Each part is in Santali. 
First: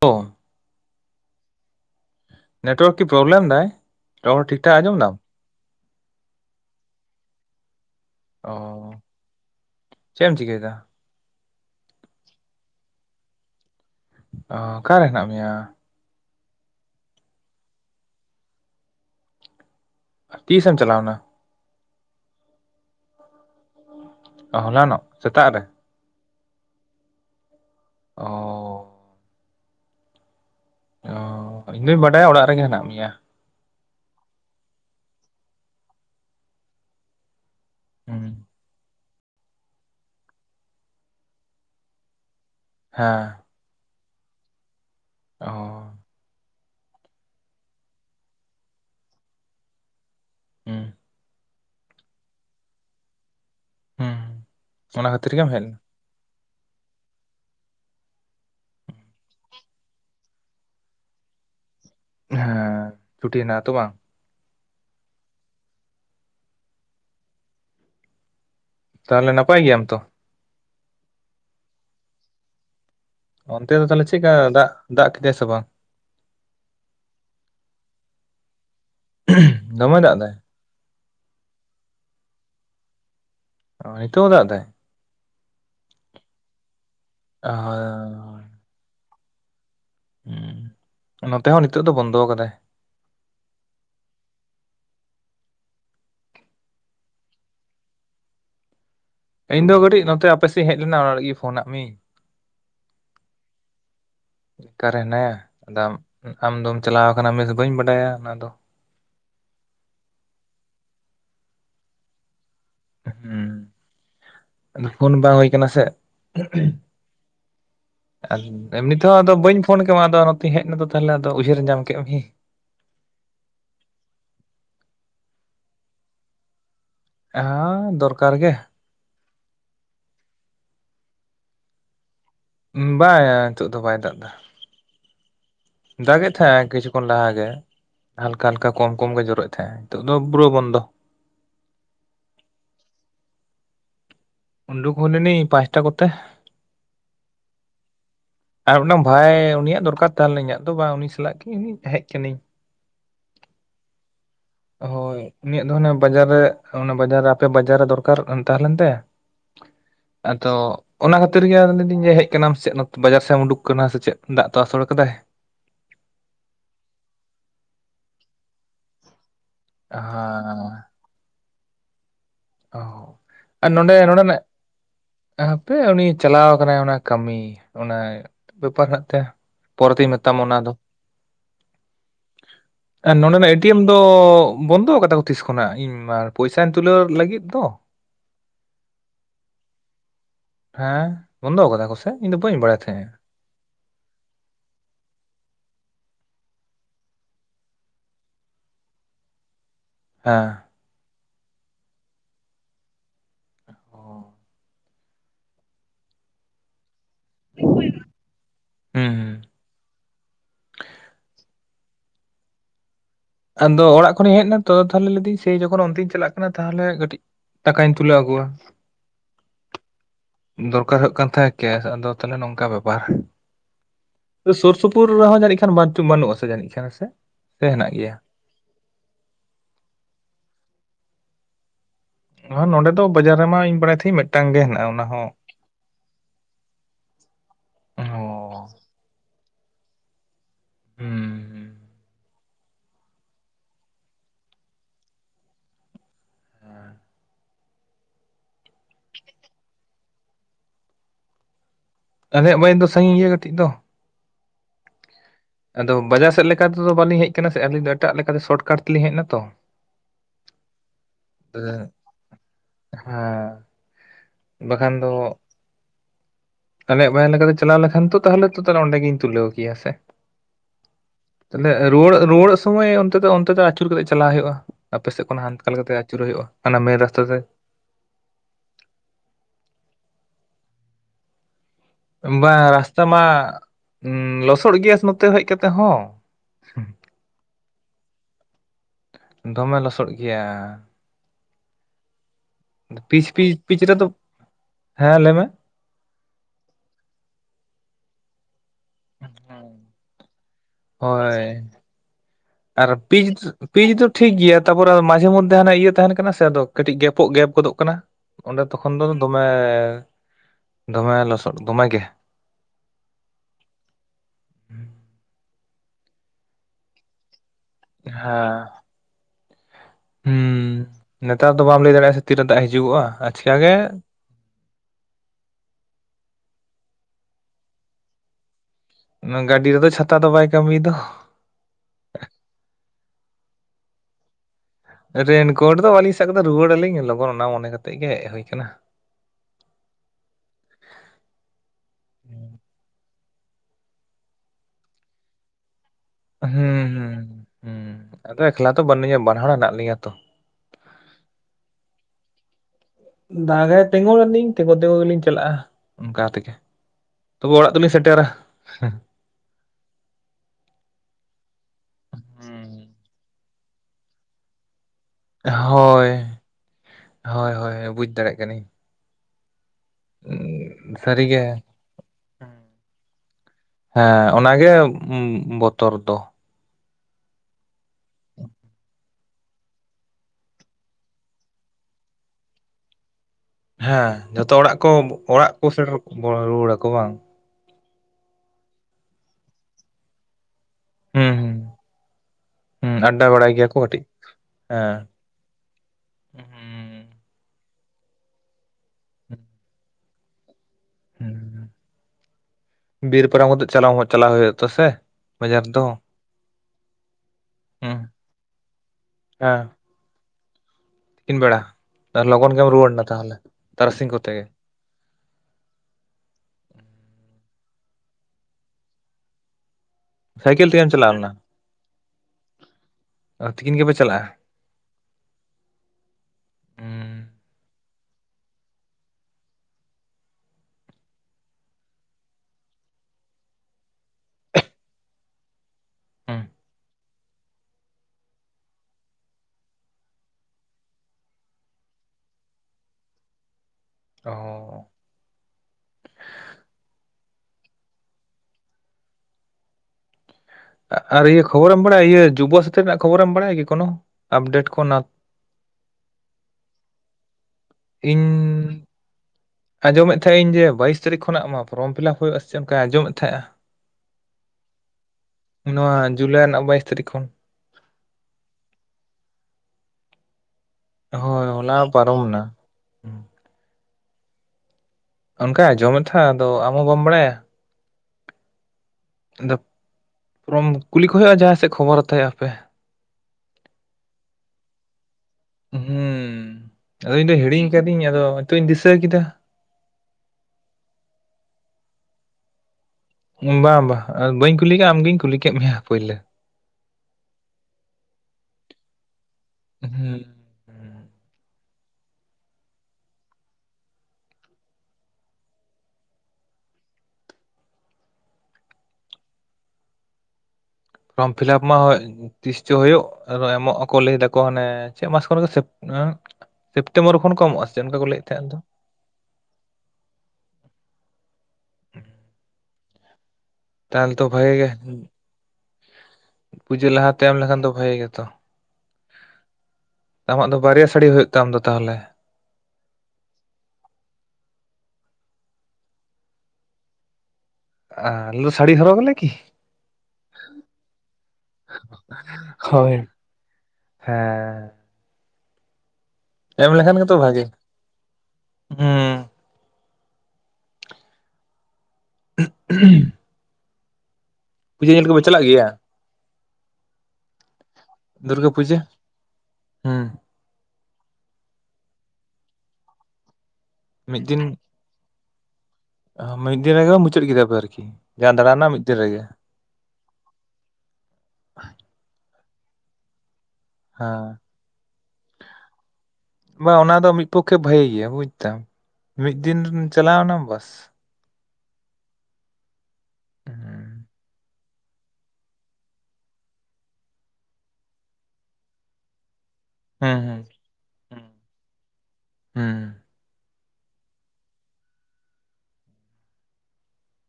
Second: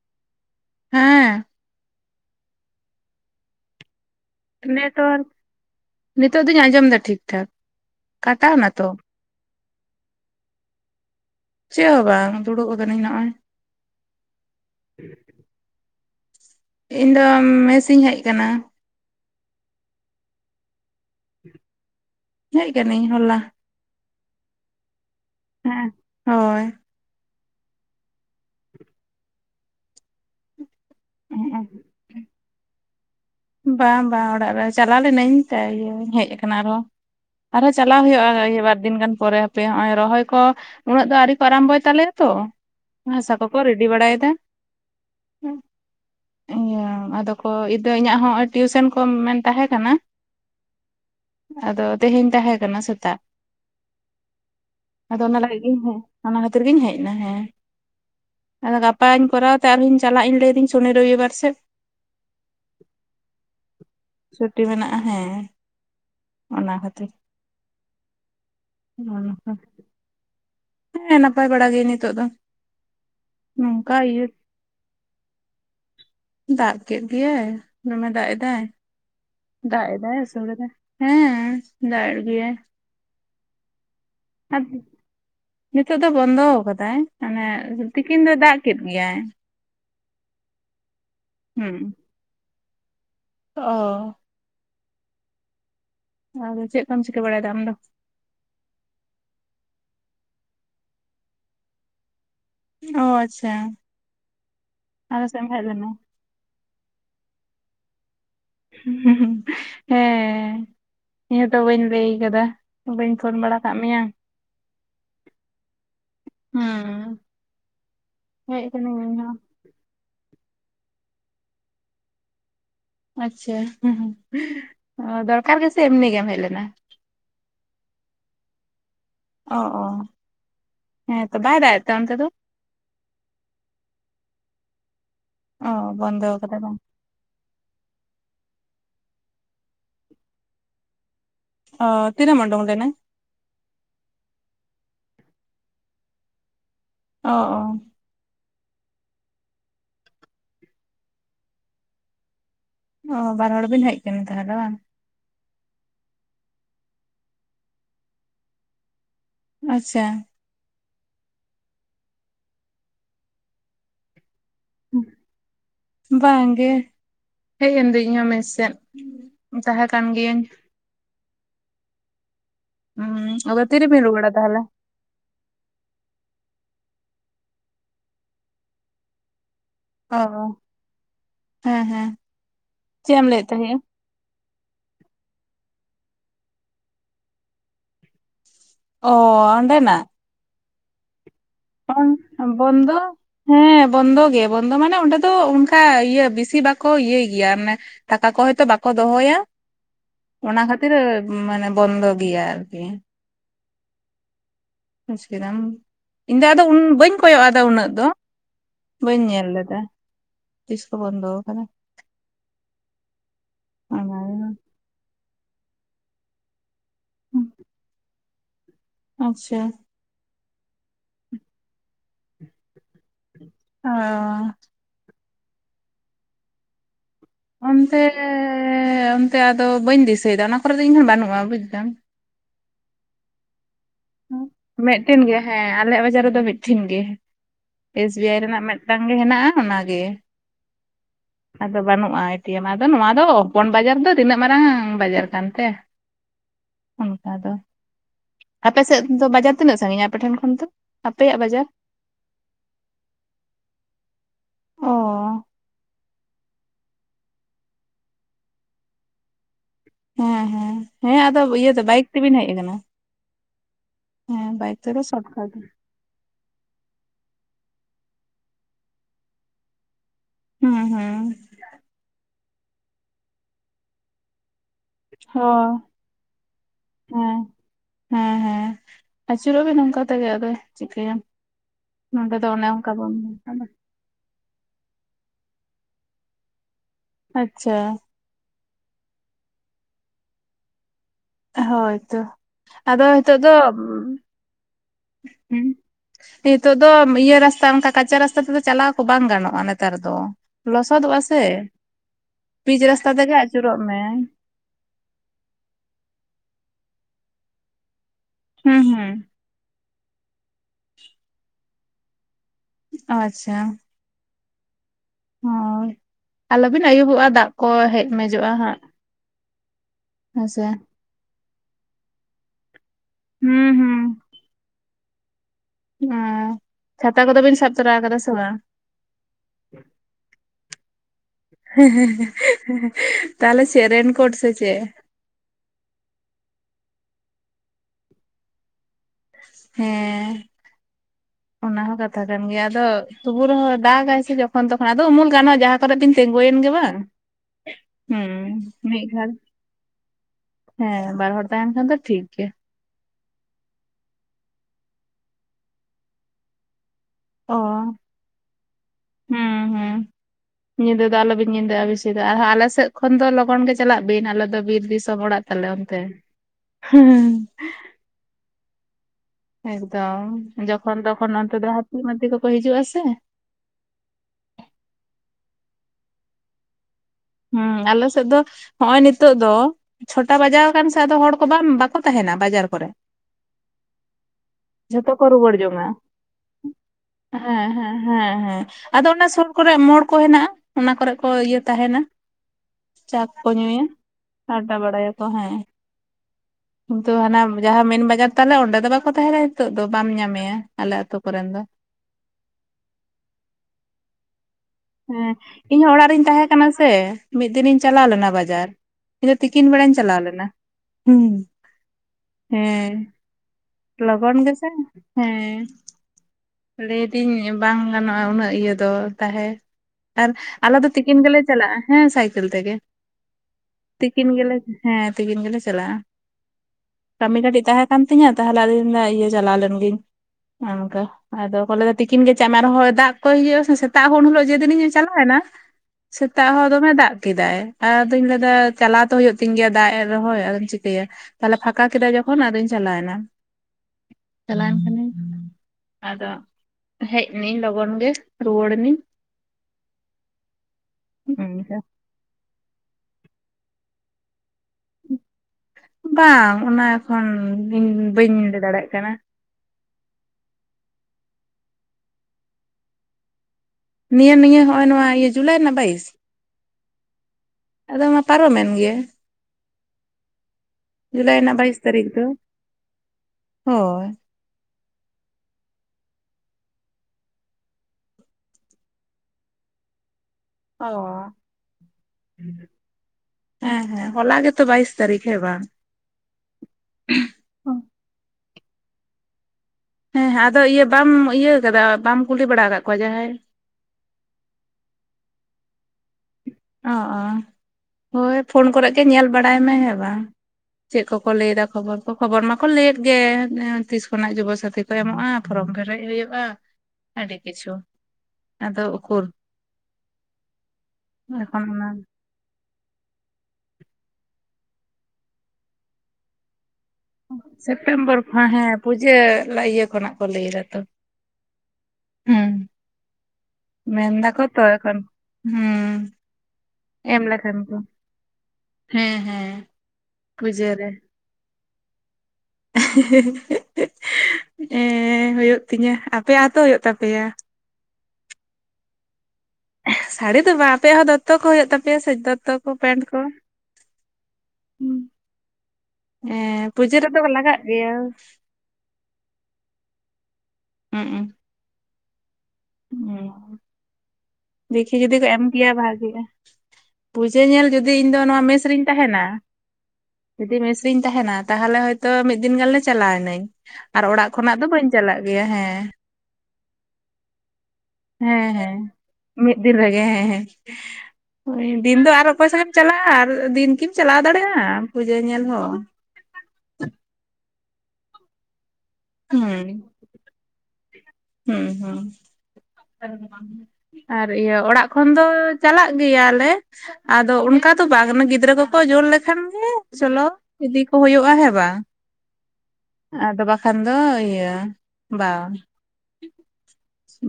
ᱚ ᱦᱮᱸ ᱱᱮᱴᱣᱚᱨᱠ ᱠᱤ ᱯᱨᱳᱵᱞᱮᱢ ᱫᱟᱭ ᱨᱚᱲ ᱴᱷᱤᱠ ᱴᱷᱟᱠ ᱟᱸᱡᱚᱢ ᱫᱟᱢ ᱱᱮᱴᱣᱟᱨᱠ ᱱᱤᱛᱚᱜ ᱫᱩᱧ ᱟᱸᱡᱚᱢᱫᱟ ᱴᱷᱤᱠ ᱴᱷᱟᱠᱼᱼ ᱚ ᱪᱮᱫ ᱮᱢ ᱪᱤᱠᱟᱹᱭᱮᱫᱟ᱾ ᱪᱮᱫ ᱦᱚᱸ ᱵᱟᱝ ᱫᱩᱲᱩᱵ ᱠᱟᱹᱱᱟᱹᱧ ᱱᱚᱜ-ᱚᱭ ᱚ ᱚᱠᱟᱨᱮ ᱦᱮᱱᱟᱜ ᱢᱮᱭᱟ᱾ ᱤᱧ ᱫᱚ ᱢᱮᱥᱤᱧ ᱦᱮᱡ ᱠᱟᱱᱟ᱾ ᱛᱤᱥᱮᱢ ᱪᱟᱞᱟᱣ ᱮᱱᱟ᱾ ᱦᱮᱡ ᱠᱟᱹᱱᱟᱹᱧ ᱦᱚᱞᱟ᱾ ᱚ ᱦᱚᱞᱟᱱᱚᱜ ᱥᱮᱛᱟᱜ ᱨᱮ ᱦᱮᱸ ᱦᱳᱭ ᱚ ᱚ ᱤᱧ ᱫᱩᱧ ᱵᱟᱰᱟᱭᱟ ᱚᱲᱟᱜ ᱨᱮᱜᱮ ᱦᱮᱱᱟᱜ ᱢᱮᱭᱟ᱾ ᱵᱟᱝ ᱵᱟᱝ ᱚᱲᱟᱜ ᱨᱮ ᱪᱟᱞᱟᱣ ᱞᱤᱱᱟᱹᱧ ᱤᱭᱟᱹ ᱦᱮᱡ ᱠᱟᱱᱟ ᱟᱨᱚ ᱟᱨᱦᱚᱸ ᱪᱟᱞᱟᱣ ᱦᱩᱸ ᱦᱩᱭᱩᱜᱼᱟ ᱵᱟᱨ ᱫᱤᱱ ᱜᱟᱱ ᱯᱚᱨᱮᱼᱼ ᱦᱟᱯᱮ ᱦᱚᱜ ᱚᱭ ᱨᱚᱦᱚᱭ ᱠᱚ ᱩᱱᱟᱹᱜ ᱫᱚ ᱟᱣᱨᱤ ᱠᱚ ᱟᱨᱟᱢᱵᱚᱭ ᱛᱟᱞᱮᱭᱟ ᱛᱚ ᱦᱮᱸ ᱦᱟᱥᱟ ᱠᱚᱼᱼ [inaudible] ᱨᱤᱰᱤ ᱵᱟᱲᱟᱭᱮᱫᱟ ᱚ ᱤᱭᱟᱹ ᱟᱫᱚ ᱠᱚ ᱤᱫᱟᱹ ᱤᱧᱟᱹᱜ ᱦᱚᱸ ᱦᱚᱸᱜ ᱚᱭ ᱴᱤᱭᱩᱥᱮᱱ ᱠᱚ ᱢᱮᱱ ᱛᱟᱦᱮᱸ ᱠᱟᱱᱟ᱾ ᱦᱩᱸ ᱟᱫᱚ ᱛᱮᱦᱮᱧ ᱛᱟᱦᱮᱸ ᱠᱟᱱᱟ ᱥᱮᱛᱟᱜ ᱦᱩᱸ ᱟᱫᱚ ᱠᱷᱟᱹᱛᱤᱨ ᱚᱱᱟ ᱜᱮᱢ ᱞᱟᱹᱜᱤᱫ ᱦᱮᱡ ᱜᱩᱧ ᱞᱮᱱᱟ ᱦᱼᱼ ᱚᱱᱟ ᱠᱷᱟᱹᱛᱤᱨ ᱜᱤᱧ ᱦᱮᱡ ᱮᱱᱟ ᱦᱮᱸ ᱟᱫᱚ ᱜᱟᱯᱟᱧ ᱠᱚᱨᱟᱣ ᱛᱮ ᱟᱨᱦᱧ ᱪᱟᱞᱟᱜ ᱤᱧ ᱞᱟᱹᱭᱫᱟᱹᱧ ᱥᱚᱱᱤ ᱨᱚᱵᱤᱵᱟᱨ ᱥᱮᱫᱼᱼ ᱦᱮᱸ ᱪᱷᱩᱴᱤ ᱦᱮᱱᱟᱜᱼᱟ ᱛᱚ ᱵᱟᱝ ᱪᱷᱩᱴᱤ ᱢᱮᱱᱟᱜᱼᱟ ᱦᱮᱸ ᱚᱱᱟ ᱠᱷᱟᱹᱛᱤᱨ ᱛᱟᱦᱚᱞᱮ ᱱᱟᱯᱟᱭ ᱜᱮᱭᱟᱢ ᱛᱚ ᱦᱮᱸ ᱱᱟᱯᱟᱭ ᱵᱟᱲᱟ ᱜᱮ ᱱᱤᱛᱚᱜ ᱫᱚ ᱚᱱᱛᱮ ᱫᱚ ᱱᱚᱝᱠᱟ ᱛᱟᱦᱚᱞᱮ ᱤᱭᱟᱹ ᱪᱮᱫᱠᱟ ᱫᱟᱜ ᱫᱟᱜ ᱠᱮᱫᱮᱭᱟ ᱥᱮ ᱵᱟᱝ ᱫᱟᱜ ᱠᱮᱫ ᱜᱮᱭᱟᱭ ᱫᱚᱢᱮ ᱫᱟᱜ ᱮᱫᱟᱭ ᱫᱟᱜ ᱫᱚᱢᱮ ᱮᱫᱟᱭ ᱫᱟᱭ ᱟᱥᱳᱲ ᱮᱫᱟᱭ ᱦᱮᱸ ᱫᱟᱜ ᱮᱫ ᱜᱮᱭᱟᱭᱼᱼ ᱱᱤᱛᱳ ᱦᱟ ᱟᱨ ᱱᱤᱛᱚᱜ ᱫᱚ ᱵᱚᱱᱫᱚ ᱟᱠᱟᱫᱟᱭ ᱢᱟᱱᱮᱼᱼ ᱛᱤᱠᱤᱱ ᱫᱚᱭ ᱫᱟᱜ ᱠᱮᱫ ᱜᱮᱭᱟᱭ᱾ ᱦᱩᱸ ᱱᱚᱛᱮ ᱦᱚᱸ ᱱᱤᱛᱚᱜ ᱫᱚ ᱵᱚᱱᱫᱚ ᱟᱠᱟᱫᱟᱭ᱾ ᱚᱻ ᱟᱫᱚ ᱪᱮᱫ ᱠᱚᱢ ᱪᱤᱠᱟᱹ ᱵᱟᱲᱟᱭ ᱮᱫᱟ ᱟᱢ ᱫᱚᱼᱼ ᱤᱧ ᱫᱚ ᱠᱟᱹᱴᱤᱡ ᱱᱚᱛᱮ ᱟᱯᱮ ᱥᱮ ᱤᱧ ᱦᱮᱡ ᱞᱮᱱᱟ ᱚᱱᱟ ᱞᱟᱹᱜᱤᱫ ᱯᱷᱳᱱᱟᱜ ᱢᱤᱧ ᱚ ᱟᱪᱪᱷᱟ ᱵᱮᱠᱟᱨ ᱟᱞᱮ ᱦᱮᱱᱟᱭᱟ ᱥᱮᱫ ᱮᱢ ᱦᱮᱡ ᱞᱮᱱᱟ ᱟᱫᱟᱢᱼᱼ ᱟᱢ ᱫᱚᱢ ᱪᱟᱞᱟᱣ ᱟᱠᱟᱱᱟ ᱢᱮᱥ ᱵᱟᱹᱧ ᱵᱟᱰᱟᱭᱟ ᱚᱱᱟ ᱫᱚᱼᱼ [unintelligible] ᱦᱮᱸ ᱤᱭᱟᱹ ᱛᱚ ᱵᱟᱹᱧ ᱞᱟᱹᱭ ᱠᱟᱫᱟ ᱵᱟᱹᱧ ᱯᱷᱳᱱ ᱦᱩᱸ ᱵᱟᱲᱟ ᱟᱠᱟᱫ ᱢᱮᱭᱟ ᱯᱷᱳᱱ ᱵᱟᱝ ᱦᱩᱭ ᱠᱟᱱᱟ ᱥᱮᱼᱼ ᱦᱩᱸ ᱦᱮᱡ ᱮᱢᱱᱤ ᱠᱟᱹᱱᱟᱹᱧ ᱛᱮᱦᱚᱸ ᱤᱧ ᱟᱫᱚ ᱦᱚᱸ ᱵᱟᱹᱧ ᱯᱷᱳᱱ ᱠᱮᱢᱟ ᱟᱫᱚ ᱱᱚᱛᱮᱧ ᱦᱮᱡ ᱮᱱᱟ ᱛᱟᱦᱚᱞᱮ ᱟᱫᱚ ᱩᱭᱦᱟᱹᱨ ᱧᱟᱢ ᱠᱮᱫ ᱢᱤᱭᱟᱹᱧ [unintelligible] ᱟᱪᱪᱷᱟ ᱦᱩᱸ ᱦᱩᱸ ᱫᱚᱨᱠᱟᱨ ᱜᱮᱥᱮ ᱮᱢᱱᱤ ᱜᱮᱢ ᱦᱮᱡ ᱞᱮᱱᱟ ᱦᱮᱸ ᱫᱚᱨᱠᱟᱨ ᱜᱮᱼᱼ ᱚ ᱚ ᱦᱮᱸ ᱛᱚ ᱵᱟᱭ ᱫᱟᱜ ᱮᱫ ᱛᱮ ᱚᱱᱛᱮ ᱫᱚᱼᱼ ᱵᱟᱭᱟ ᱱᱤᱛᱚᱜ ᱫᱚ ᱵᱟᱭ ᱫᱟᱜ ᱮᱫᱟ ᱚ ᱫᱟᱜ ᱵᱚᱱᱫᱚ ᱮ ᱠᱟᱫᱟ ᱛᱟᱦᱮᱭᱟᱭ ᱵᱟᱝ ᱠᱩᱪᱷᱩᱼᱼ ᱠᱷᱚᱱ ᱞᱟᱦᱟ ᱜᱮ ᱦᱟᱞᱠᱟ ᱦᱟᱞᱠᱟ ᱠᱚᱢ ᱠᱚᱢ ᱜᱮ ᱡᱚᱨᱚᱜᱮᱫ ᱛᱟᱦᱮᱸᱜ ᱱᱤᱛᱚᱜ ᱫᱚ ᱯᱩᱨᱟᱹ ᱵᱚᱱᱫᱚ ᱚ ᱛᱤᱨᱮᱢ ᱚᱰᱚᱝ ᱞᱮᱱᱟ ᱩᱸᱰᱩᱠ ᱞᱮᱱᱤᱧ ᱯᱟᱸᱪᱴᱟ ᱠᱚᱛᱮᱼᱼ ᱚ ᱚ ᱟᱨ ᱚᱱᱟ ᱵᱷᱟᱭ ᱩᱱᱤᱭᱟᱜ ᱫᱚᱨᱠᱟᱨ ᱛᱟᱦᱮᱸ ᱞᱮᱱᱟ ᱤᱧᱟᱜ ᱫᱚ ᱵᱟᱝ ᱩᱱᱤ ᱥᱟᱞᱟᱜ ᱜᱮᱧ [unintelligible] ᱚ ᱵᱟᱨ ᱦᱚᱲ ᱵᱤᱱ ᱦᱮᱡ ᱟᱠᱟᱱᱟ ᱛᱟᱦᱚᱞᱮ ᱵᱟᱝᱼᱼ ᱦᱳᱭ ᱩᱱᱤᱭᱟᱹᱜ ᱫᱚ ᱦᱚᱱᱮ ᱵᱟᱡᱟᱨ ᱨᱮ ᱵᱟᱡᱟᱨ ᱨᱮ ᱟᱯᱮ ᱵᱟᱡᱟᱨ ᱨᱮ ᱫᱚᱨᱠᱟᱨ ᱛᱟᱦᱮᱸ ᱞᱮᱱ ᱛᱟᱭᱟ ᱟᱪᱪᱷᱟ ᱟᱫᱚ ᱚᱱᱟ ᱠᱷᱟᱹᱛᱤᱨ ᱜᱮ ᱟᱫᱚ ᱞᱟᱹᱭ ᱫᱤᱧ ᱦᱮᱡ ᱟᱠᱟᱱᱟᱢ ᱥᱮ ᱱᱚᱛᱮ ᱵᱟᱡᱟᱨ ᱥᱮᱫ ᱮᱢ ᱩᱰᱩᱠ ᱟᱠᱟᱱᱟ ᱥᱮ ᱪᱮᱫ ᱫᱟᱜ ᱛᱚ ᱟᱥᱚᱲ ᱠᱟᱫᱟᱭ ᱵᱟᱝ ᱜᱮ ᱦᱮᱡ ᱮᱱ ᱫᱩᱧ ᱦᱚᱸ ᱢᱮᱥ ᱥᱮᱫ ᱛᱟᱦᱮᱸ ᱠᱟᱱ ᱜᱤᱭᱟᱹᱧ ᱚ ᱟᱫᱚ ᱟᱨ ᱱᱚᱰᱮ ᱛᱤᱨᱮᱵᱤᱱ ᱨᱩᱣᱟᱹᱲᱟ ᱱᱚᱰᱮᱱᱟᱜ ᱛᱟᱦᱚᱞᱮ? ᱦᱟᱯᱮ ᱩᱱᱤ ᱪᱟᱞᱟᱣ ᱠᱟᱱᱟᱭ ᱚᱱᱟ ᱠᱟᱹᱢᱤ ᱚᱱᱟ ᱵᱮᱯᱟᱨ ᱦᱮᱱᱟᱜ ᱛᱟᱭᱼᱼ ᱯᱚᱨᱮ ᱛᱮᱧ ᱚ ᱢᱮᱛᱟᱢᱟ ᱚᱱᱟ ᱫᱚ ᱦᱮᱸ ᱦᱮᱸ ᱪᱮᱫ ᱮᱸ ᱮᱢ ᱱᱚᱰᱮ ᱞᱟᱹᱭᱮᱫ ᱱᱟᱜ ᱮ. ᱴᱤ. ᱛᱟᱦᱮᱸᱜᱼᱟ? ᱮᱢ ᱫᱚᱼᱼ ᱛᱚ ᱵᱚᱱᱫᱚ ᱟᱠᱟᱫᱟ ᱠᱚ ᱛᱤᱥ ᱠᱷᱚᱱᱟᱜ ᱤᱧ ᱢᱟ ᱟᱨ ᱯᱚᱭᱥᱟᱧ ᱛᱩᱞᱟᱹᱣ ᱞᱟᱹᱜᱤᱫ ᱫᱚᱼᱼ ᱚᱻ ᱚᱸᱰᱮᱱᱟᱜ ᱦᱮᱸ ᱵᱚᱱᱫᱚ ᱟᱠᱟᱫᱟ ᱠᱚ ᱥᱮ ᱵᱚᱱ- ᱤᱧ ᱫᱚ ᱵᱟᱹᱧ ᱵᱟᱲᱟᱭ ᱵᱚᱱᱫᱚ ᱛᱟᱦᱮᱸᱜᱼᱟ ᱦᱮᱸ ᱵᱚᱱᱫᱚ ᱜᱮ ᱵᱚᱱᱫᱚ ᱢᱟᱱᱮ ᱚᱸᱰᱮ ᱫᱚ ᱚᱱᱠᱟ ᱤᱭᱟᱹ ᱵᱤᱥᱤ ᱵᱟᱠᱚ ᱤᱭᱟᱹᱭ ᱜᱮᱭᱟ ᱢᱟᱱᱮᱜ ᱴᱟᱠᱟ ᱠᱚ ᱦᱚᱭᱛᱚ ᱵᱟᱠᱚ ᱫᱚᱦᱚᱭᱟ ᱦᱮᱸ ᱚᱱᱟ ᱠᱷᱟᱹᱛᱤᱨ ᱢᱟᱱᱮ ᱵᱚᱱᱫᱚ ᱜᱮᱭᱟ ᱟᱨᱠᱤ ᱦᱩᱸ [unintelligible] ᱠᱮᱫᱟᱢ ᱤᱧ ᱫᱚ ᱟᱫᱚ ᱩᱱ ᱵᱟᱹᱧ ᱦᱩᱭᱩᱜ ᱟᱫᱚ ᱩᱱᱟᱹᱜ ᱫᱚ ᱵᱟᱹᱧ ᱦᱩᱸ ᱧᱮᱞ ᱞᱮᱫᱟ ᱛᱤᱥ ᱠᱷᱚᱱ ᱵᱚᱱᱫᱚ ᱟᱠᱟᱫᱟ ᱟᱫᱚ ᱚᱲᱟᱜ ᱠᱷᱚᱱᱤᱧ ᱦᱮᱡ ᱚᱱᱟᱜᱮ᱾ ᱮᱱᱟ ᱛᱚ ᱛᱟᱦᱞᱮ ᱞᱟᱹᱭ ᱫᱟᱹᱧ ᱥᱮᱭ ᱡᱚᱠᱷᱚᱱ ᱚᱱᱛᱮᱧ ᱪᱟᱞᱟᱜ ᱠᱟᱱᱟ ᱛᱟᱦᱚᱞᱮ ᱠᱟᱹᱴᱤᱡ ᱴᱟᱠᱟᱹᱧ ᱛᱩᱞᱟᱹᱣ ᱟᱹᱜᱩᱣᱟ ᱟᱪᱪᱷᱟ ᱫᱚᱨᱠᱟᱨ ᱦᱩᱭᱩᱜ ᱠᱟᱱ ᱛᱟᱦᱮᱸᱫ ᱠᱮᱥ ᱟᱫᱚ ᱛᱟᱦᱚᱞᱮ ᱱᱚᱝᱠᱟ ᱵᱮᱯᱟᱨ ᱚᱸᱻ ᱥᱩᱨ ᱥᱩᱯᱩᱨ ᱨᱮᱦᱚᱸ ᱡᱟᱹᱱᱤᱡ ᱠᱷᱟᱱ ᱵᱟᱹᱱᱩᱜᱼᱟ ᱥᱮ ᱡᱟᱹᱱᱤᱡ ᱠᱷᱟᱱ ᱥᱮ ᱥᱮ ᱦᱮᱱᱟᱜ ᱚᱱᱛᱮᱻ ᱜᱮᱭᱟ ᱚᱱᱛᱮ ᱟᱫᱚ ᱵᱟᱹᱧ ᱫᱤᱥᱟᱹᱭ ᱮᱫᱟ ᱚᱱᱟ ᱠᱚᱨᱮ ᱫᱚ ᱤᱧ ᱦᱚᱸ ᱵᱟᱹᱱᱩᱜᱼᱟ ᱵᱩᱡᱫᱟᱢ ᱦᱚᱸ ᱱᱚᱰᱮ ᱫᱚ ᱵᱟᱡᱟᱨ ᱨᱮᱢᱟ ᱤᱧ ᱵᱟᱲᱟᱭ ᱛᱟᱦᱮᱸ ᱤᱧ ᱢᱤᱫᱴᱟᱝ ᱜᱮ ᱦᱮᱱᱟᱜᱼᱟ ᱚᱱᱟ ᱢᱤᱫᱴᱮᱱ ᱦᱚᱸ ᱜᱮ ᱦᱮᱸ ᱟᱞᱮᱭᱟᱜ ᱵᱟᱡᱟᱨ ᱨᱮᱫᱚ ᱢᱤᱫᱴᱷᱮᱱ ᱜᱮ ᱮᱥ ᱚ ᱵᱤ ᱟᱭ ᱨᱮᱱᱟᱜ ᱢᱤᱫᱴᱟᱝ ᱜᱮ ᱦᱮᱱᱟᱜᱼᱟ ᱚᱱᱟ ᱜᱮ ᱦᱩᱸ ᱟᱫᱚ ᱵᱟᱹᱱᱩᱜᱼᱟ ᱛᱤᱭᱮᱢ ᱱᱚᱣᱟ ᱫᱚ ᱦᱚᱯᱚᱱ ᱵᱟᱡᱟᱨ ᱫᱚ ᱛᱤᱱᱟᱹᱜ ᱢᱟᱨᱟᱝ ᱵᱟᱡᱟᱨ ᱠᱟᱱᱛᱮ ᱚᱱᱠᱟ ᱫᱚ, ᱟᱯᱮᱥᱮᱫ ᱫᱚ ᱵᱟᱡᱟᱨ ᱛᱤᱱᱟᱹᱜ ᱥᱟᱺᱜᱤᱧᱟ? ᱟᱯᱮᱴᱷᱮᱱ ᱠᱷᱚᱱ ᱫᱚ ᱟᱯᱮᱭᱟᱜ ᱵᱟᱡᱟᱨ᱾ ᱟᱞᱮᱭᱟᱜ ᱵᱟᱹᱭ ᱫᱚ ᱥᱟᱺᱜᱤᱧ ᱜᱮᱭᱟ ᱠᱟᱹᱴᱤᱡ ᱫᱚ ᱚᱻ ᱟᱫᱚ ᱵᱟᱡᱟᱨ ᱥᱮᱫ ᱞᱮᱠᱟ ᱛᱮᱫᱚ ᱵᱟᱞᱤᱧ ᱦᱮᱡ ᱟᱠᱟᱱᱟ ᱥᱮ ᱟᱹᱞᱤᱧ ᱫᱚ ᱮᱴᱟᱜ ᱞᱮᱠᱟᱛᱮ ᱥᱚᱨᱴ ᱠᱟᱴ ᱛᱮᱞᱤᱧ ᱦᱮᱡ ᱮᱱᱟ ᱛᱚ ᱦᱮᱸ ᱦᱮᱸ, ᱦᱮᱸ ᱟᱫᱚ ᱤᱭᱟᱹ ᱫᱚ ᱵᱟᱭᱤᱠ ᱛᱮᱵᱤᱱ ᱦᱮᱡ ᱟᱠᱟᱱᱟ? ᱦᱮᱸᱻ ᱦᱮᱸ ᱵᱟᱭᱤᱠ ᱛᱮᱫᱚ ᱥᱚᱴ ᱠᱷᱟᱴ ᱟᱞᱮᱭᱟᱜ ᱵᱟᱭᱟ ᱞᱮᱠᱟᱛᱮ ᱪᱟᱞᱟᱣ ᱞᱮᱠᱷᱟᱱ ᱛᱚ ᱛᱟᱦᱞᱮ ᱛᱚ ᱚᱸᱰᱮ ᱜᱮᱞᱤᱧ ᱛᱩᱞᱟᱹᱣ ᱠᱮᱭᱟ ᱥᱮ, ᱦᱩᱸ ᱦᱩᱸ ᱛᱟᱦᱞᱮ ᱨᱩᱣᱟᱹᱲᱚᱜ ᱨᱩᱣᱟᱹᱲᱚᱜ ᱥᱚᱢᱚᱭ ᱚᱱᱛᱮ ᱫᱚ ᱚᱱᱛᱮ ᱫᱚ ᱟᱹᱪᱩᱨ ᱠᱟᱛᱮᱜ ᱪᱟᱞᱟᱜ ᱦᱩᱭᱩᱜᱼᱟ᱾ ᱟᱯᱮ ᱥᱮᱫ ᱠᱷᱚᱱᱚ ᱦᱚᱸ ᱦᱟᱱᱠᱟ ᱞᱮᱠᱟᱛᱮ ᱟᱹᱪᱩᱨᱚᱜ ᱦᱩᱭᱩᱜᱼᱟ ᱚᱱᱟ ᱢᱮᱱ ᱨᱟᱥᱛᱟ ᱛᱮ᱾ ᱦᱮᱸ ᱦᱮᱸ ᱦᱮᱸ ᱟᱹᱪᱩᱨᱚᱜ ᱵᱤᱱ ᱱᱚᱝᱠᱟ ᱛᱮᱜᱮ ᱟᱫᱚ ᱪᱤᱠᱟᱭᱟᱢ ᱱᱚᱸᱰᱮ ᱫᱚ ᱚᱱᱮ ᱚᱝᱠᱟ ᱵᱚᱱᱫᱚ ᱠᱟᱱ ᱫᱚ᱾ ᱦᱚᱸᱻ ᱞᱚᱥᱚᱫ ᱜᱮᱭᱟ ᱱᱚᱛᱮ ᱦᱮᱡ ᱠᱟᱛᱮᱜ ᱦᱚᱸ ᱟᱪᱪᱷᱟ ᱫᱚᱢᱮ ᱞᱚᱥᱚᱫ ᱜᱮᱭᱟ᱾ ᱦᱳᱭ ᱛᱚ ᱟᱫᱚ ᱯᱤᱪ ᱱᱤᱛᱚᱜ ᱯᱤᱪ ᱫᱚ ᱯᱤᱪ ᱨᱮᱫᱚ ᱦᱮᱸ ᱞᱟᱹᱭ ᱢᱮ ᱦᱩᱸ ᱱᱤᱛᱚᱜ ᱫᱚ ᱤᱭᱟᱹ ᱨᱟᱥᱛᱟ ᱚᱱᱠᱟ ᱠᱟᱪᱟ ᱨᱟᱥᱛᱟ ᱛᱮᱫᱚ ᱪᱟᱞᱟᱣ ᱠᱚ ᱵᱟᱝ ᱜᱟᱱᱚᱜᱼᱟ ᱱᱮᱛᱟᱨ ᱫᱚ ᱞᱚᱥᱚᱫᱚᱜᱼᱟ ᱥᱮ, ᱦᱳᱭ ᱟᱨ ᱨᱟᱥᱛᱟ ᱯᱤᱪ, ᱛᱮᱜᱮ ᱟᱹᱪᱩᱨᱚᱜ ᱯᱤᱡ ᱢᱮ ᱫᱚ ᱴᱷᱤᱠ ᱜᱮᱭᱟ ᱛᱟᱨᱯᱚᱨ ᱢᱟᱡᱷᱮ ᱢᱚᱫᱽᱫᱷᱮ ᱦᱟᱱᱟ ᱤᱭᱟᱹ ᱛᱟᱦᱮᱱ ᱠᱟᱱᱟ ᱥᱮ ᱟᱫᱚ ᱠᱟᱹᱴᱤᱡ ᱜᱮᱯᱚᱜ ᱜᱮᱯ ᱜᱚᱫᱚᱜ ᱠᱟᱱᱟ ᱚᱸᱰᱮ ᱦᱩᱸ ᱛᱚᱠᱷᱚᱱ ᱦᱩᱸ ᱫᱚ ᱢᱮᱭ ᱫᱚᱢᱮ ᱞᱚᱥᱚᱫ ᱫᱚᱢᱮᱜᱮ ᱟᱪᱪᱷᱟ ᱦᱳᱭ ᱟᱞᱚᱵᱤᱱ ᱟᱹᱭᱩᱵᱚᱜᱼᱟ ᱫᱟᱜ ᱠᱚ ᱦᱮᱡ ᱢᱮᱡᱚᱜᱼᱟ ᱦᱮᱸ ᱦᱟᱸᱜ᱾ ᱦᱳᱸᱭ ᱥᱮ, ᱦᱩᱸ ᱱᱮᱛᱟᱨ ᱫᱚ ᱵᱟᱢ ᱞᱟᱹᱭ ᱫᱟᱲᱮᱭᱟᱜᱼᱟ ᱥᱮ ᱛᱤᱨᱮ ᱫᱟᱜ ᱦᱤᱡᱩᱜᱚᱜᱼᱟ ᱟᱪᱠᱟ ᱦᱩᱸ ᱜᱮ ᱦᱩᱸ ᱦᱸ ᱪᱷᱟᱛᱟ ᱠᱚᱫᱚ ᱵᱤᱱ ᱥᱟᱵ ᱛᱚᱨᱟ ᱠᱟᱫᱟ ᱥᱮ ᱵᱟᱝ? ᱜᱟᱹᱰᱤ ᱨᱮᱫᱚ ᱪᱷᱟᱛᱟ ᱫᱚ ᱵᱟᱭ ᱠᱟᱹᱢᱤᱭᱮᱫ ᱫᱚ ᱦᱮᱸ ᱦᱮᱸ ᱦᱮᱸ ᱦᱮᱸ ᱛᱟᱦᱚᱞᱮ ᱪᱮᱫ ᱨᱮᱱᱠᱳᱴ ᱥᱮ ᱪᱮᱫ? ᱨᱮᱱᱠᱳᱴ ᱫᱚ ᱣᱟᱹᱞᱤᱧ ᱥᱟᱵ ᱠᱟᱫᱟ ᱨᱩᱣᱟᱹᱲ ᱟᱹᱞᱤᱧ ᱞᱚᱜᱚᱱ ᱚᱱᱟ ᱢᱚᱱᱮ ᱠᱟᱛᱮᱜ ᱜᱮ ᱦᱮᱜ ᱦᱩᱭ ᱟᱠᱟᱱᱟ᱾ ᱦᱮᱸᱻ ᱚᱱᱟ ᱦᱚᱸ ᱠᱟᱛᱷᱟ ᱠᱟᱱ ᱜᱮᱭᱟ ᱟᱫᱚ ᱛᱚᱵᱩ ᱨᱮᱦᱚᱸ ᱫᱟᱜᱟᱭ ᱥᱮ ᱡᱚᱠᱷᱚᱱ ᱛᱚᱠᱷᱚᱱ ᱟᱫᱚ ᱩᱢᱩᱞ ᱜᱟᱱᱚᱜᱼᱟ ᱡᱟᱦᱟᱸ ᱠᱚᱨᱮ ᱵᱤᱱ ᱛᱤᱸᱜᱩᱭᱮᱱ ᱜᱮ ᱦᱩᱸ ᱵᱟᱝ ᱦᱩᱸ ᱦᱩᱸ ᱟᱫᱚ ᱮᱠᱞᱟ ᱛᱚ ᱢᱤᱫ ᱵᱟᱹᱱᱩᱧᱟ ᱜᱷᱟᱹᱲ ᱵᱟᱱ ᱦᱚᱲ ᱦᱮᱱᱟᱜ ᱞᱤᱧᱟ ᱛᱚ ᱦᱮᱸ ᱵᱟᱨ ᱦᱚᱲ ᱛᱟᱦᱮᱱ ᱠᱷᱟᱱ ᱫᱚ ᱴᱷᱤᱠ ᱜᱮ ᱫᱟᱜᱟᱭ ᱛᱤᱸᱜᱩᱱ ᱟᱞᱤᱧ ᱛᱤᱸᱜᱩ ᱛᱤᱸᱜᱩ ᱜᱮᱞᱤᱧ ᱪᱟᱞᱟᱜᱼᱟ ᱚᱱᱠᱟ ᱛᱮᱜᱮ ᱛᱚᱵᱩ ᱚ ᱚᱲᱟᱜ ᱫᱚᱞᱤᱱᱧ ᱥᱮᱴᱮᱨᱟ᱾ ᱦᱩᱸ ᱦᱩᱸ ᱧᱤᱫᱟᱹ ᱫᱚ ᱟᱞᱚᱵᱤᱱ ᱧᱤᱫᱟᱹᱜ ᱟ ᱵᱮᱥᱤ ᱫᱚ ᱟᱨ ᱟᱞᱮᱥᱮᱫ ᱠᱷᱚᱱ ᱫᱚ ᱞᱚᱜᱚᱱ ᱜᱮ ᱪᱟᱞᱟᱜ ᱵᱤᱱ ᱟᱞᱮ ᱫᱚ ᱵᱤᱨ ᱫᱤᱥᱚᱢ ᱥᱚᱢ ᱵᱟᱲᱟᱜ ᱛᱟᱞᱮ ᱚᱱᱛᱮ ᱾ ᱦᱳᱭ ᱦᱳᱭ ᱦᱳᱭ ᱵᱩᱡᱽ ᱫᱟᱲᱮᱭᱟᱜ ᱠᱟᱱᱟᱹᱧ᱾ ᱮᱠᱫᱚᱢ ᱡᱚᱠᱷᱚᱱ ᱛᱚᱠᱷᱚᱱ ᱥᱟᱹᱨᱤᱜᱮ ᱚᱱᱛᱮ ᱫᱚ ᱦᱟᱹᱛᱤ ᱢᱟᱛᱤ ᱠᱚᱠᱚ ᱦᱤᱡᱩᱜᱼᱟ ᱥᱮ᱾ ᱦᱮᱸ ᱚᱱᱟᱜᱮ ᱵᱚᱛᱚᱨ ᱫᱚ᱾ ᱦᱮᱸ ᱟᱞᱮ ᱥᱮᱫ ᱫᱚ ᱦᱚᱸᱜᱼᱚᱭ ᱱᱤᱛᱚᱜ ᱫᱚ, ᱪᱷᱚᱴᱟ ᱵᱟᱡᱟᱣ ᱟᱠᱟᱱ ᱥᱮ ᱟᱫᱚ ᱦᱚᱲ ᱠᱚ ᱵᱟᱝ ᱵᱟᱠᱚ ᱛᱟᱦᱮᱱᱟ ᱵᱟᱡᱟᱨ ᱠᱚᱨᱮ᱾ ᱦᱮᱸ ᱡᱚᱛᱚ ᱚᱲᱟᱜ ᱠᱚ ᱡᱷᱚᱛᱚ ᱚᱲᱟᱜ ᱨᱩᱣᱟᱹᱲ ᱠᱚ ᱡᱚᱝᱟ ᱥᱮᱴᱮᱨ ᱨᱩᱣᱟᱹᱲᱟᱠᱚ ᱵᱟᱝ ᱦᱮᱸ ᱦᱮᱸ ᱦᱮᱸ ᱦᱮᱸ ᱟᱫᱚ ᱚᱱᱟ ᱥᱩᱨ ᱠᱚᱨᱮ ᱢᱳᱲ ᱠᱚ ᱦᱮᱱᱟᱜᱼᱟ ᱚᱱᱟ ᱠᱚᱨᱮ ᱠᱚ ᱦᱩᱸ ᱦᱩᱸ ᱤᱭᱟᱹ ᱛᱟᱦᱮᱱᱟ᱾ ᱦᱩᱸ ᱪᱟ ᱟᱰᱰᱟ ᱠᱚᱠᱚ ᱵᱟᱲᱟᱭ ᱜᱮᱭᱟ ᱠᱚ ᱧᱩᱭᱟ ᱠᱟᱹᱴᱤᱡ ᱟᱨᱰᱟᱟᱣ ᱵᱟᱲᱟᱭᱟᱠᱚ ᱦᱮᱸ ᱦᱮᱸ ᱠᱤᱱᱛᱩ ᱦᱟᱱᱟ ᱡᱟᱦᱟᱸ ᱢᱮᱱ ᱵᱟᱡᱟᱨ ᱛᱟᱞᱮ ᱚᱸᱰᱮ ᱫᱚ ᱵᱟᱠᱚ ᱛᱟᱦᱮᱸᱟᱸᱱᱟ ᱱᱤᱛᱚᱜ ᱫᱚ ᱵᱟᱢ ᱧᱟᱢᱮᱭᱟ ᱟᱞᱮ ᱟᱛᱩᱳ ᱠᱚᱨᱮᱱ ᱫᱚᱼᱼ ᱦᱩᱸ ᱵᱤᱨ ᱯᱟᱨᱚᱢ ᱠᱟᱛᱮᱮᱫ ᱪᱟᱞᱟᱣ ᱦᱚᱸ ᱪᱟᱞᱟᱣ ᱦᱩᱭᱩᱜᱼᱟ᱾ ᱦᱮᱸ ᱤᱧ ᱦᱚᱸ ᱚᱲᱟᱜ ᱨᱤᱧ ᱛᱟᱦᱮᱸ ᱠᱟᱱᱟ ᱥᱮ ᱢᱤᱫ ᱫᱤᱱ ᱤᱧ ᱦᱩᱸ ᱪᱟᱞᱟᱣ ᱞᱮᱱᱟ ᱵᱟᱡᱟᱨ ᱤᱧ ᱫᱚ ᱛᱤᱠᱤᱱ ᱵᱮᱲᱟᱧ ᱪᱟᱞᱟᱣ ᱞᱮᱱᱟ᱾ ᱛᱤᱱ ᱵᱮᱲᱟ ᱟᱨ ᱞᱚᱜᱚᱱ ᱠᱢ ᱨᱩᱣᱟᱹᱲ ᱦᱮᱸ ᱱᱟ ᱛᱟᱦᱚᱞᱮᱼᱼ ᱞᱚᱜᱚᱱ ᱜᱮᱥᱮ ᱦᱮᱸ ᱞᱟᱹᱭᱫᱤᱧ ᱵᱟᱝ ᱜᱟᱱᱚᱜᱼᱟ ᱩᱱᱟᱹᱜ ᱤᱭᱟᱹ ᱫᱚ ᱛᱟᱦᱮᱸᱼᱼ ᱟᱨ ᱥᱟᱭᱠᱮᱞ ᱟᱞᱮ ᱫᱚ ᱛᱮᱜᱮᱢ ᱪᱟᱞᱟᱣ ᱛᱤᱠᱤᱱ ᱞᱮᱱᱟ ᱜᱮᱞᱮ ᱪᱟᱞᱟᱜᱼᱟ ᱦᱮᱸ ᱥᱟᱭᱠᱮᱞ ᱛᱮᱜᱮᱼᱼ ᱜᱮᱯᱮ ᱪᱟᱞᱟᱜᱼᱟ ᱛᱤᱠᱤᱱ ᱜᱮᱞᱮ ᱦᱮᱸ ᱛᱤᱠᱤᱱ ᱜᱮᱞᱮ ᱪᱟᱞᱟᱜᱼᱟ ᱠᱟᱹᱢᱤ ᱠᱟᱹᱴᱤᱡ ᱛᱟᱦᱮᱸ ᱠᱟᱱᱟᱱ ᱛᱤᱧᱟᱹ ᱛᱟᱦᱚᱞᱮ ᱫᱤᱱ ᱤᱭᱟᱹ ᱪᱟᱞᱟᱣ ᱞᱮᱱ ᱜᱤᱧ ᱚᱱᱠᱟ᱾ ᱟᱫᱚ ᱠᱚ ᱞᱟᱹᱭᱟ ᱛᱤᱠᱤᱱ ᱜᱮ ᱪᱟᱜ ᱢᱮ ᱨᱮᱦᱚᱸ ᱫᱟᱜ ᱠᱚ ᱦ ᱦᱩᱭᱩᱜᱼᱟ ᱥᱮᱛᱟᱜ ᱩᱱ ᱦᱤᱞᱳᱜ ᱡᱮᱫᱤᱱᱤ ᱤᱧᱚᱜ ᱪᱟᱞᱟᱣᱮᱱᱟ᱾ ᱥᱮᱛᱟᱜ ᱦᱚᱸ ᱫᱚᱢᱮ ᱫᱟᱜ ᱠᱮᱫᱟᱭ ᱟᱫᱚᱧ ᱞᱟᱹᱭᱫᱟ ᱪᱟᱞᱟᱣ ᱛᱳ ᱦᱩᱭᱩᱜᱳ ᱛᱤᱧ ᱜᱮᱭᱟ ᱫᱟᱜ ᱮᱜ ᱨᱮᱚᱦᱚᱸ ᱟᱚᱢ ᱪᱤᱠᱟᱹᱭᱟ᱾ ᱛᱟᱦᱞᱮ ᱯᱷᱟᱸᱠᱟ ᱠᱮᱫᱟ ᱡᱚᱠᱷᱚᱱ ᱟᱫᱚᱧ ᱪᱟᱞᱟᱣᱮᱱᱟ᱾ ᱪᱟᱞᱟᱣᱮᱱ ᱚ ᱠᱟᱹᱹᱧ ᱟᱫᱚ ᱦᱮᱡ ᱱᱟᱹᱧ ᱞᱚᱜᱚᱱ ᱜᱮ ᱨᱩᱣᱟᱹᱲ ᱮᱱᱟᱹᱧᱼᱼ [inaudible] ᱟᱨ ᱤᱭᱟᱹ ᱚᱱᱠᱟ ᱠᱷᱚᱵᱚᱨᱮᱢ ᱵᱟᱲᱟᱭᱟ ᱡᱩᱵ ᱥᱟᱛᱮ ᱨᱮᱱᱟᱜ ᱠᱷᱚᱵᱚᱨᱮᱢ ᱵᱟᱲᱟᱭᱟ ᱠᱤ ᱠᱳᱱᱳ ᱟᱯᱰᱮᱴ ᱠᱚᱱᱟᱜᱼᱼ ᱵᱟᱝ ᱚᱱᱟ ᱮᱠᱷᱚᱱ ᱤᱧ ᱵᱟᱹᱧ ᱞᱟᱹᱭ ᱤᱧ ᱫᱟᱲᱮᱭᱟᱜ ᱠᱟᱱᱟ᱾ ᱟᱸᱡᱚᱢᱮᱫ ᱛᱟᱦᱮᱸᱱᱟ ᱤᱧ ᱡᱮ ᱵᱟᱭᱤᱥ ᱛᱟᱹᱨᱤᱠᱷ ᱠᱷᱚᱱᱟᱜ ᱢᱟ ᱯᱷᱚᱨᱚᱢ ᱯᱷᱤᱞᱟᱯ ᱦᱩᱭᱩᱜᱼᱟ ᱥᱮ ᱪᱮᱫ ᱚᱱᱠᱟᱟᱭ ᱟᱸᱡᱚᱢᱮᱫ ᱛᱟᱦᱮᱸᱜᱼᱟ᱾ ᱱᱤᱭᱟᱹ ᱱᱤᱭᱟᱹ ᱦᱚᱸᱜᱚᱭ ᱱᱚᱣᱟ ᱡᱩᱞᱟᱭ ᱨᱮᱱᱟᱜ ᱱᱚᱣᱟ ᱵᱟᱭᱤᱥ ᱡᱩᱞᱟᱭ ᱨᱮᱱᱟᱜ ᱵᱟᱭᱤᱥ ᱛᱟᱹᱨᱤᱠᱷ ᱠᱷᱚᱱ ᱟᱫᱚ ᱢᱟ ᱯᱟᱨᱚᱢᱮᱱ ᱜᱮ ᱡᱩᱞᱟᱭ ᱦᱳᱭ ᱨᱮᱱᱟᱜ ᱦᱚᱞᱟ ᱵᱟᱭᱤᱥ ᱛᱟᱹᱨᱤᱠᱷ ᱫᱚ ᱯᱟᱨᱚᱢᱱᱟ ᱦᱳᱭ ᱚᱱᱠᱟ ᱟ ᱡᱚᱢᱮᱫ ᱛᱟᱦᱮᱸ ᱟᱫᱚ ᱟᱢ ᱦᱚᱸ ᱵᱟᱢ ᱵᱟᱲᱟᱭᱟ᱾ ᱟᱫᱚ ᱯᱷᱨᱚᱢ ᱠᱩᱞᱤ ᱠᱚ ᱚ ᱦᱩᱭᱩᱜᱼᱟ ᱡᱟᱦᱟᱸ ᱥᱮᱫ ᱠᱷᱚᱵᱚᱨ ᱦᱟᱛᱟᱭ ᱟᱯᱮ ᱦᱮᱸ ᱦᱮᱸ ᱦᱚᱞᱟ ᱜᱮᱛᱚ ᱵᱟᱭᱤᱥ ᱛᱟᱹᱨᱤᱠᱷ ᱦᱮ ᱵᱟᱝ ᱦᱸ ᱟᱫᱚ ᱤᱧ ᱫᱚ ᱦᱤᱲᱤᱧ ᱚ ᱟᱠᱟᱫᱤᱧ ᱟᱫᱚ ᱱᱤᱛᱚᱜ ᱤᱧ ᱫᱤᱥᱟᱹ ᱠᱮᱫᱟ᱾ ᱦᱮᱸ ᱦᱮᱸ ᱟᱫᱚ ᱤᱭᱟᱹ ᱵᱟᱢ ᱤᱭᱟᱹ ᱠᱟᱫᱟ ᱵᱟᱢ ᱠᱩᱞᱤ ᱵᱟᱲᱟ ᱟᱠᱟᱫ ᱠᱚᱣᱟ ᱡᱟᱦᱟᱸᱭ ᱵᱟᱝ ᱵᱟᱝ ᱵᱟᱹᱧ ᱠᱩᱞᱤ ᱠᱮᱫᱟᱜᱼᱟ ᱟᱢᱜᱤᱧ ᱠᱩᱞᱤ ᱠᱮᱫ ᱢᱮᱭᱟ ᱯᱩᱭᱭᱞᱳ ᱚ ᱦᱳᱭ ᱯᱷᱳᱱ ᱠᱚᱨᱮ ᱜᱮ ᱧᱮᱞ ᱵᱟᱲᱟᱭ ᱢᱮ ᱦᱮᱸ ᱵᱟᱝᱼᱼ ᱦᱩᱸ ᱪᱮᱫ ᱠᱚᱠᱚ ᱞᱟᱹᱭ ᱮᱟ ᱠᱷᱚᱵᱚᱨ ᱠᱚ ᱠᱷᱚᱵᱚᱨ ᱢᱟᱠᱚ ᱞᱟᱹᱭᱮᱫ ᱼᱼᱜᱮ ᱛᱤᱥ ᱠᱷᱚᱱᱟᱜ ᱡᱩᱵᱚᱥᱛᱷᱤ ᱮᱢᱚᱜᱼᱟ ᱯᱷᱚᱨᱚᱢ ᱯᱮᱨᱮᱡ ᱦᱩᱭᱩᱜᱼᱟ ᱟᱹᱰᱤ ᱠᱤᱪᱷᱩ ᱟᱫᱚ ᱩᱠᱩᱨ ᱯᱷᱳᱨᱢ ᱯᱷᱤᱞᱯ ᱮᱠᱷᱚᱱ ᱢᱟ ᱚᱱᱟ [inaudible] ᱛᱤᱥᱪᱚ ᱦᱩᱭᱩᱜ ᱟ ᱮᱢᱚᱜ ᱟᱠᱚ ᱞᱟᱹᱭ ᱫᱟᱠᱚ ᱦᱟᱱᱮ ᱪᱮᱫ ᱢᱟᱥ ᱠᱷᱚᱱᱨᱮ ᱥᱮᱯᱴᱮᱢᱵᱚᱨ ᱠᱷᱚᱱ ᱠᱚᱢᱚᱜᱼᱟ ᱥᱮ ᱚᱱᱠᱟ ᱠᱚ ᱥᱮᱯᱴᱮᱢᱵᱚᱨ ᱞᱟᱹᱭᱮᱫ ᱠᱷᱚᱱ ᱛᱟᱦᱮᱸᱫ ᱫᱚᱼᱼ ᱦᱮᱸ ᱯᱩᱡᱟᱹ ᱤᱭᱟᱹ ᱠᱷᱚᱱᱟᱜ ᱠᱚ ᱞᱟᱹᱭ ᱫᱟᱛᱚ ᱦᱮᱸ ᱢᱮᱱ ᱛᱟᱦᱚᱞᱮ ᱫᱟᱠᱚ ᱵᱷᱟᱜᱮ ᱛᱚ ᱜᱮ ᱮᱠᱷᱚᱱ ᱦᱩᱸ ᱯᱩᱡᱟᱹ ᱞᱟᱦᱟᱛᱮ ᱮᱢ ᱞᱮᱠᱷᱟᱱ ᱫᱚ ᱵᱷᱟᱹᱜᱮ ᱜᱮᱭᱟᱛᱚᱼᱼ ᱦᱮᱸ ᱦᱮᱸ ᱟᱢᱟᱜ ᱫᱚ ᱯᱩᱡᱟᱹ ᱵᱟᱨᱭᱟ ᱨᱮ ᱥᱟᱹᱲᱤ ᱦᱩᱭᱩᱜ ᱛᱟᱢ ᱫᱚ ᱛᱟᱦᱚᱞᱮᱼᱼ [inaudible] ᱦᱮᱸ ᱦᱩᱭᱩᱜ ᱛᱤᱧᱟᱹ ᱟᱯᱮᱭᱟᱜᱛᱳ ᱦᱩᱭᱩᱜ ᱛᱟᱯᱮᱭᱟ᱾ ᱟ ᱥᱟᱲᱤ ᱦᱚᱨᱚᱜᱣᱟᱞᱮ ᱠᱤ ᱮᱦ ᱥᱟᱹᱲᱤ ᱫᱚ ᱵᱟᱝ ᱟᱯᱮᱭᱟᱜ ᱦᱚᱸ ᱫᱚᱛᱚ ᱠᱚ ᱦᱩᱭᱩᱜ ᱛᱟᱯᱮᱭᱟ ᱥᱮ ᱫᱚᱛᱚ ᱠᱚ ᱯᱮᱱᱴ ᱠᱚ? ᱦᱮᱸᱻ ᱮᱸ ᱯᱩᱡᱟᱹ ᱨᱮᱫᱚ ᱠᱚ ᱞᱟᱜᱟᱜ ᱜᱮᱭᱟ᱾ ᱦᱮᱸ, ᱦᱩᱸᱜ ᱩᱸ, [unintelligible] ᱯᱩᱡᱟᱹ ᱫᱮᱠᱷᱤ ᱧᱮᱞ ᱡᱩᱫᱤ ᱠᱚᱯᱮ ᱠᱚ ᱮᱢ ᱪᱟᱞᱟᱜ ᱜᱮᱭᱟ ᱠᱮᱭᱟ ᱵᱷᱟᱜᱮ ᱜᱟ᱾ ᱯᱩᱡᱟᱹ ᱧᱮᱞ ᱡᱩᱫᱤ ᱤᱧ ᱫᱚ ᱱᱚᱣᱟ ᱫᱩᱨᱜᱟᱹ ᱢᱮᱥ ᱯᱩᱡᱟᱹ ᱨᱤᱧ ᱛᱟᱦᱮᱸᱱᱟ ᱦᱩᱸ ᱡᱩᱫᱤ ᱢᱮᱥ ᱨᱤᱧ ᱛᱟᱦᱮᱸᱱᱟ ᱛᱟᱦᱚᱞᱮ ᱦᱚᱭᱛᱚ ᱢᱤᱫ ᱫᱤᱱ ᱜᱟᱱ ᱞᱮ ᱪᱟᱞᱟᱣ ᱮᱱᱟᱹᱧ᱾ ᱟᱨ ᱚᱲᱟᱜ ᱠᱷᱚᱱᱟᱜ ᱫᱚ ᱵᱟᱹᱧ ᱪᱟᱞᱟᱜ ᱜᱮᱭᱟ ᱦᱮᱸ᱾ ᱚᱦᱚ ᱢᱤᱫ ᱫᱤᱱ ᱨᱮᱜᱮ ᱢᱩᱪᱟᱹᱫ ᱠᱮᱫᱟ ᱯᱮ ᱟᱨᱠᱤ᱾ ᱡᱟᱦᱟᱸ ᱦᱮᱸ ᱫᱟᱬᱟᱱᱟ ᱦᱮᱸ, ᱢᱤᱫ ᱫᱤᱱ ᱨᱮᱜᱮ ᱢᱤᱫ- ᱫᱤᱱ ᱨᱮᱜᱮ ᱦᱮᱸ ᱦᱮᱸ, ᱦᱳᱭ ᱫᱤᱱ ᱫᱚ ᱟᱨ ᱚᱠᱚᱭ ᱥᱟᱝ ᱮᱢ ᱪᱟᱞᱟᱜᱼᱟ ᱟᱨ ᱫᱤᱱ ᱠᱤᱢ ᱪᱟᱞᱟᱣ ᱦᱮᱸ ᱫᱟᱲᱮᱜᱼᱟ ᱯᱩᱡᱟᱹ ᱧᱮᱞ ᱦᱚᱸ? ᱵᱟᱝᱼᱟ, ᱚᱱᱟ ᱫᱚ ᱢᱤᱫ ᱯᱚᱠᱠᱷᱮ ᱵᱷᱟᱹᱜᱤ ᱜᱮᱭᱟ ᱵᱩᱡ ᱫᱟᱢ, ᱢᱤᱫ ᱫᱤᱱ ᱦᱩᱸ ᱤᱱ ᱪᱟᱞᱟᱣᱮᱱᱟᱢ ᱵᱟᱥ᱾ ᱦᱩᱸ ᱦᱩᱸ, ᱦᱩᱸ ᱟᱨ ᱤᱭᱟᱹ ᱚᱲᱟᱜ ᱠᱷᱚᱱ ᱫᱚᱻ ᱪᱟᱞᱟᱜ ᱜᱮᱭᱟᱞᱮ, ᱟᱫᱚ ᱚᱱᱠᱟ ᱫᱚ ᱵᱟᱝ, ᱚᱱᱟ ᱜᱤᱫᱽᱨᱟᱹ ᱠᱚᱠᱚ ᱡᱳᱨ ᱞᱮᱠᱷᱟᱱ ᱜᱮ ᱦᱩᱸ ᱪᱚᱞᱚ, ᱦᱩᱸ ᱤᱫᱤ ᱠᱚ ᱦᱩᱭᱩᱜᱼᱟ ᱦᱮᱸ ᱵᱟᱝ? ᱦᱮᱸ ᱟᱫᱚ ᱵᱟᱠᱷᱟᱱ ᱫᱚ ᱤᱭᱟᱹ, ᱵᱟᱝ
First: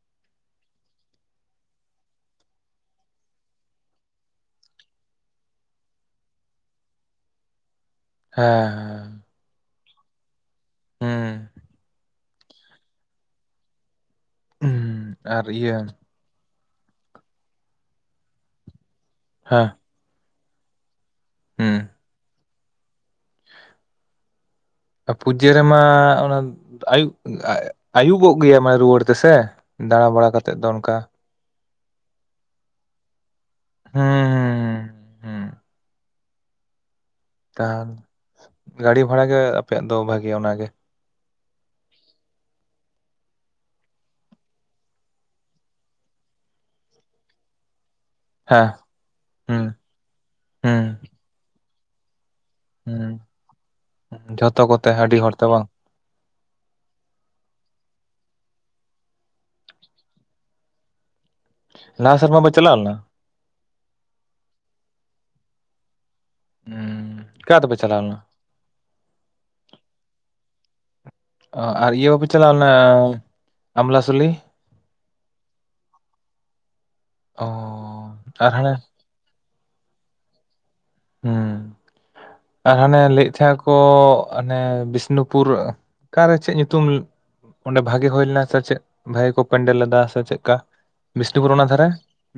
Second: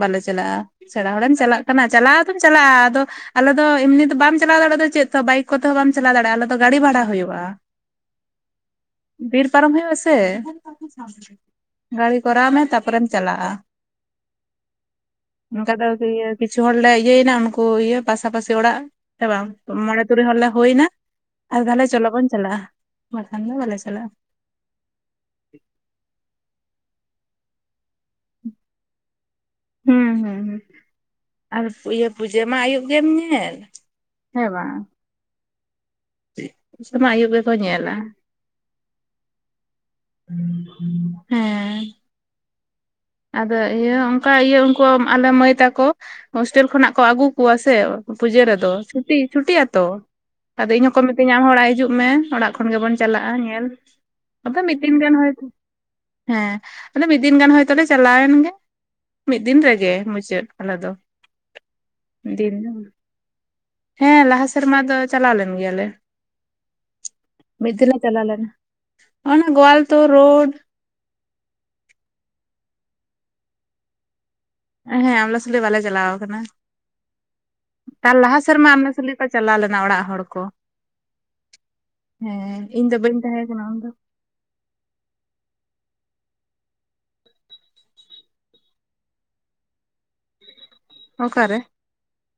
ᱵᱟᱞᱮ ᱪᱟᱞᱟᱜᱼᱟ, ᱥᱮᱬᱟ ᱦᱚᱲᱮᱢ ᱪᱟᱞᱟᱜ ᱠᱟᱱᱟ ᱪᱟᱞᱟᱣ ᱫᱚᱢ ᱪᱟᱞᱟᱜᱼᱟ ᱟᱫᱚ ᱟᱞᱮ ᱫᱚ ᱮᱢᱱᱤ ᱫᱚ ᱵᱟᱢ ᱪᱟᱞᱟᱣ ᱫᱟᱲᱮᱜᱼᱟ ᱪᱮᱫ ᱛᱮ ᱦᱚ, ᱵᱟᱭᱤᱠ ᱠᱚᱛᱮ ᱦᱚᱸ ᱵᱟᱢ ᱪᱟᱞᱟᱣ ᱫᱟᱲᱮᱭᱟᱜᱼᱟ ᱟᱞᱮ ᱫᱚ ᱜᱟᱹᱰᱤ ᱵᱷᱟᱲᱟ ᱦᱩᱭᱩᱜᱼᱟ᱾ ᱦᱮᱸ ᱦᱮᱸ, ᱵᱤᱨ ᱯᱟᱨᱚᱢ ᱦᱩᱭᱩᱜᱼᱟ ᱥᱮ, ᱦᱩᱸ ᱜᱟᱹᱲᱤ ᱠᱚᱨᱟᱣ ᱢᱮ ᱛᱟᱯᱚᱨᱮᱢ ᱪᱟᱞᱟᱜᱼᱟ᱾ ᱦᱩᱸ ᱟᱨ ᱤᱭᱟᱹ ᱱᱚᱸᱠᱟ ᱫᱚ ᱠᱤ ᱤᱭᱟᱹ ᱠᱤᱪᱷᱩ ᱦᱚᱲ ᱞᱮ ᱤᱭᱟᱹᱭᱮᱱᱟ ᱩᱱᱠᱩ ᱤᱭᱟᱹ ᱯᱟᱥᱟᱯᱟᱹᱥᱮ ᱚᱲᱟᱜ ᱥᱮ ᱵᱟᱝ, ᱦᱮᱸ ᱢᱚᱬᱮ ᱛᱩᱨᱩᱭ ᱦᱚᱲ ᱞᱮ ᱦᱩᱭ ᱮᱱᱟ, ᱟᱨ ᱦᱩᱸ ᱛᱟᱦᱮᱞᱮ ᱪᱚᱞᱚ ᱵᱚᱱ ᱪᱟᱞᱟᱜᱼᱟ ᱵᱟᱠᱷᱟᱱ ᱫᱚ ᱵᱟᱞᱮ ᱪᱟᱞᱟᱜᱼᱟ᱾ ᱟ ᱯᱩᱡᱟᱹ ᱨᱮᱢᱟ ᱩᱱᱟᱹᱻᱫ ᱟᱹᱭᱩᱜ, ᱟ ᱟᱹᱭᱩᱵᱚᱜ ᱜᱮᱭᱟ ᱢᱟᱱᱮ ᱨᱩᱣᱟᱹᱲ ᱛᱮ ᱥᱮ? ᱦᱩᱸ ᱦᱩᱸ ᱦᱩᱸ, ᱟᱨ ᱯᱩ ᱤᱭᱟᱹ ᱯᱩᱡᱟᱹ ᱢᱟ ᱟᱹᱭᱩᱵ ᱜᱮᱢ ᱧᱮᱞ, [unintelligible] ᱦᱮᱸ ᱦᱩᱸ ᱵᱟᱝ? ᱦᱩᱸ ᱪᱮᱜ, ᱩᱱ ᱥᱚᱢᱚᱭ ᱟᱹᱭᱩᱵ ᱜᱮᱵᱽ ᱛᱟ ᱦᱟᱞ ᱜᱟᱹᱰᱤ ᱵᱷᱟᱲᱟ ᱜᱮ ᱟᱯᱮᱭᱟᱜ ᱫᱚ ᱵᱷᱟᱹᱜᱤᱭᱟ ᱚᱱᱟᱜᱮ᱾ ᱦᱮᱸ ᱟᱫᱚ ᱤᱭᱟᱹ ᱚᱸᱠᱟ ᱤᱭᱟᱹ ᱩᱸᱠᱳ ᱟᱞᱮ ᱢᱟᱹᱭ ᱛᱟᱠᱚ ᱦᱳᱥᱴᱮᱞ ᱠᱷᱚᱱᱟᱜ ᱠᱚ ᱟᱜᱩ ᱠᱚᱣᱟ ᱥᱮ ᱯᱩᱡᱟᱹ ᱦᱮᱸ ᱨᱮᱫᱚ ᱪᱷᱩᱴᱤ ᱪᱷᱩᱴᱤᱜ ᱦᱩᱸ ᱟᱛᱚ ᱟᱫᱚ ᱦᱩᱸ ᱤᱧ ᱦᱚᱸᱠᱚ ᱢᱤᱛᱟᱹᱧᱟ ᱟᱢ ᱦᱚᱸ ᱚᱲᱟᱜ ᱦᱤᱡᱩᱜ ᱢᱮ ᱚᱲᱟᱜ ᱠᱷᱚᱱ ᱜᱮᱵᱚᱱ ᱦᱩᱸ ᱪᱟᱞᱟᱜᱼᱟ ᱧᱮᱞ, ᱟᱫᱚ ᱡᱷᱚᱛᱚ ᱢᱤᱫ ᱠᱚᱛᱮ ᱫᱤᱱ ᱜᱟᱱ ᱟᱹᱰᱤ ᱦᱚᱲ ᱛᱚ ᱦᱚᱭᱛᱚ ᱵᱟᱝ ᱦᱮᱸ, ᱟᱫᱚ ᱢᱤᱫ ᱫᱤᱱ ᱜᱟᱱ ᱦᱚᱭ- ᱛᱚᱵᱮ ᱪᱟᱞᱟᱣᱮᱱ ᱜᱮ ᱢᱤᱫ ᱫᱤᱱ ᱨᱮᱜᱮ ᱢᱩᱪᱟᱹᱫ ᱟᱞᱮ ᱫᱚ᱾ ᱱᱟᱦᱟ ᱥᱮᱨᱢᱟ ᱯᱮ ᱫᱤᱱ ᱫᱚ ᱪᱟᱞᱟᱣ ᱞᱮᱱᱟ? ᱦᱮᱸ ᱞᱟᱦᱟ ᱥᱮᱨᱢᱟ ᱫᱚ ᱪᱟᱞᱟᱣ ᱞᱮᱱ ᱜᱮᱭᱟᱞᱮ, ᱢᱤᱫ ᱫᱤᱱ ᱞᱮ ᱪᱟᱞᱟᱣ ᱞᱮᱱᱟ᱾ ᱮᱱᱟ ᱜᱳᱣᱟᱞ ᱛᱳ ᱨᱳᱰ ᱚ ᱟᱨ ᱤᱭᱟᱹ ᱵᱟᱯᱮ ᱪᱟᱞᱟᱣ ᱞᱮᱱᱟ, ᱟᱢᱞᱟᱥᱩᱞᱤ? ᱦᱮᱸ ᱟᱢᱞᱟᱥᱩᱞᱤ ᱵᱟᱞᱮ ᱪᱟᱞᱟᱣ ᱟᱠᱟᱱᱟ, ᱚ ᱛᱟᱨ ᱞᱟᱦᱟ ᱟᱨ ᱥᱮᱨᱢᱟ ᱦᱟᱱᱮ ᱟᱢᱞᱟᱥᱩᱞᱤ ᱞᱮ ᱪᱟᱞᱟᱣ ᱞᱮᱱᱟ ᱚᱲᱟᱜ ᱦᱚᱲ ᱠᱚ᱾ ᱦᱮᱸ, ᱦᱮᱸ ᱟ ᱤᱧ ᱫᱚ ᱦᱟᱱᱮ ᱵᱟᱹᱧ ᱞᱟᱹᱭᱮᱫ ᱛᱟᱦᱮᱸ ᱠᱟᱱᱟ ᱩᱱᱫᱚ ᱠᱚᱻᱜ ᱚᱱᱮ ᱵᱤᱥᱱᱩᱯᱩᱨ ᱟᱻᱠᱟᱨᱮ ᱪᱮᱜ ᱧᱩᱛᱩᱢ ᱚᱸᱰᱮ ᱵᱷᱟᱜᱮ ᱦᱩᱭ ᱞᱮᱱᱟ ᱥᱮ ᱪᱮᱜ ᱵᱷᱟᱹᱜᱤ ᱠᱚ ᱯᱮᱱᱰᱮᱞ ᱞᱮᱫᱟ ᱥᱮ ᱪᱮᱫ ᱞᱮᱠᱟ ᱵᱤᱥᱱᱩᱯᱩᱨ ᱚᱠᱟᱨᱮ ᱚᱱᱟ ᱫᱷᱟᱨᱮ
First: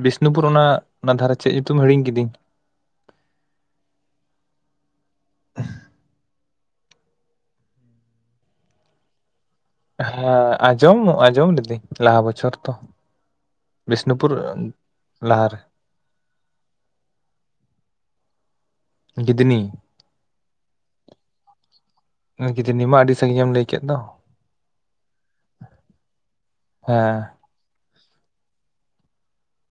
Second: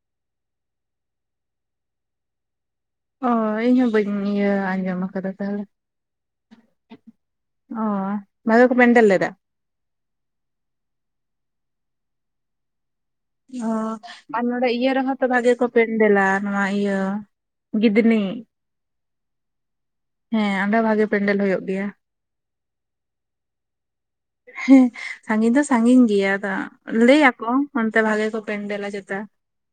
ᱵᱤᱥᱱᱩᱯᱩᱨ ᱚᱱᱟ ᱚᱱᱟ ᱫᱷᱟᱨᱮ ᱪᱮᱫ ᱧᱩᱛᱩᱢ ᱦᱤᱲᱤᱧ ᱠᱤᱫᱟᱹᱧ᱾ ᱚ ᱤᱧ ᱦᱚᱸ ᱵᱟᱹᱧ ᱤᱭᱟᱹ ᱟᱸᱡᱚᱢ ᱟᱠᱟᱫᱟ ᱛᱟᱦᱚᱞᱮ᱾ ᱚ ᱵᱷᱟᱜᱮ ᱠᱚ ᱯᱮᱱᱰᱮᱞ ᱞᱮᱫᱟ᱾ ᱦᱮᱸ ᱟᱸᱡᱚᱢᱚᱜ ᱟᱸᱡᱚᱢ ᱞᱤᱫᱟᱹᱧ ᱞᱟᱦᱟ ᱵᱚᱪᱷᱚᱨ ᱛᱚ᱾ ᱚ ᱵᱤᱥᱱᱩᱯᱩᱨ ᱟᱨ ᱱᱚᱰᱮ ᱤᱭᱟᱹ ᱨᱮᱦᱚᱸ ᱛᱚ ᱵᱷᱟᱜᱮ ᱞᱟᱦᱟᱨᱮ ᱠᱚ ᱯᱮᱱᱰᱮᱞᱟ ᱱᱚᱣᱟ ᱤᱭᱟᱹ ᱜᱤᱫᱽᱱᱤ᱾ ᱜᱤᱫᱽᱱᱤ ᱦᱮᱸ ᱚᱸᱰᱮ ᱵᱷᱟᱜᱮ ᱯᱮᱱᱰᱮᱞ ᱦᱳᱭᱳᱜ ᱜᱮᱭᱟ᱾ ᱜᱤᱫᱷᱱᱤ ᱢᱟ ᱟᱹᱰᱤ ᱥᱟᱺᱜᱤᱧᱮᱢ ᱞᱟᱹᱭ ᱠᱮᱫ ᱫᱚ᱾ ᱦᱮᱸ ᱥᱟᱺᱜᱤᱧ ᱫᱚ ᱥᱟᱺᱜᱤᱧ ᱜᱮᱭᱟ ᱟᱫᱚ ᱦᱮᱸ ᱞᱟᱹᱭᱟᱠᱚ ᱚᱱᱛᱮ ᱵᱷᱟᱜᱮ ᱠᱚ ᱯᱮᱱᱰᱮᱞᱟ ᱪᱮᱛᱟ᱾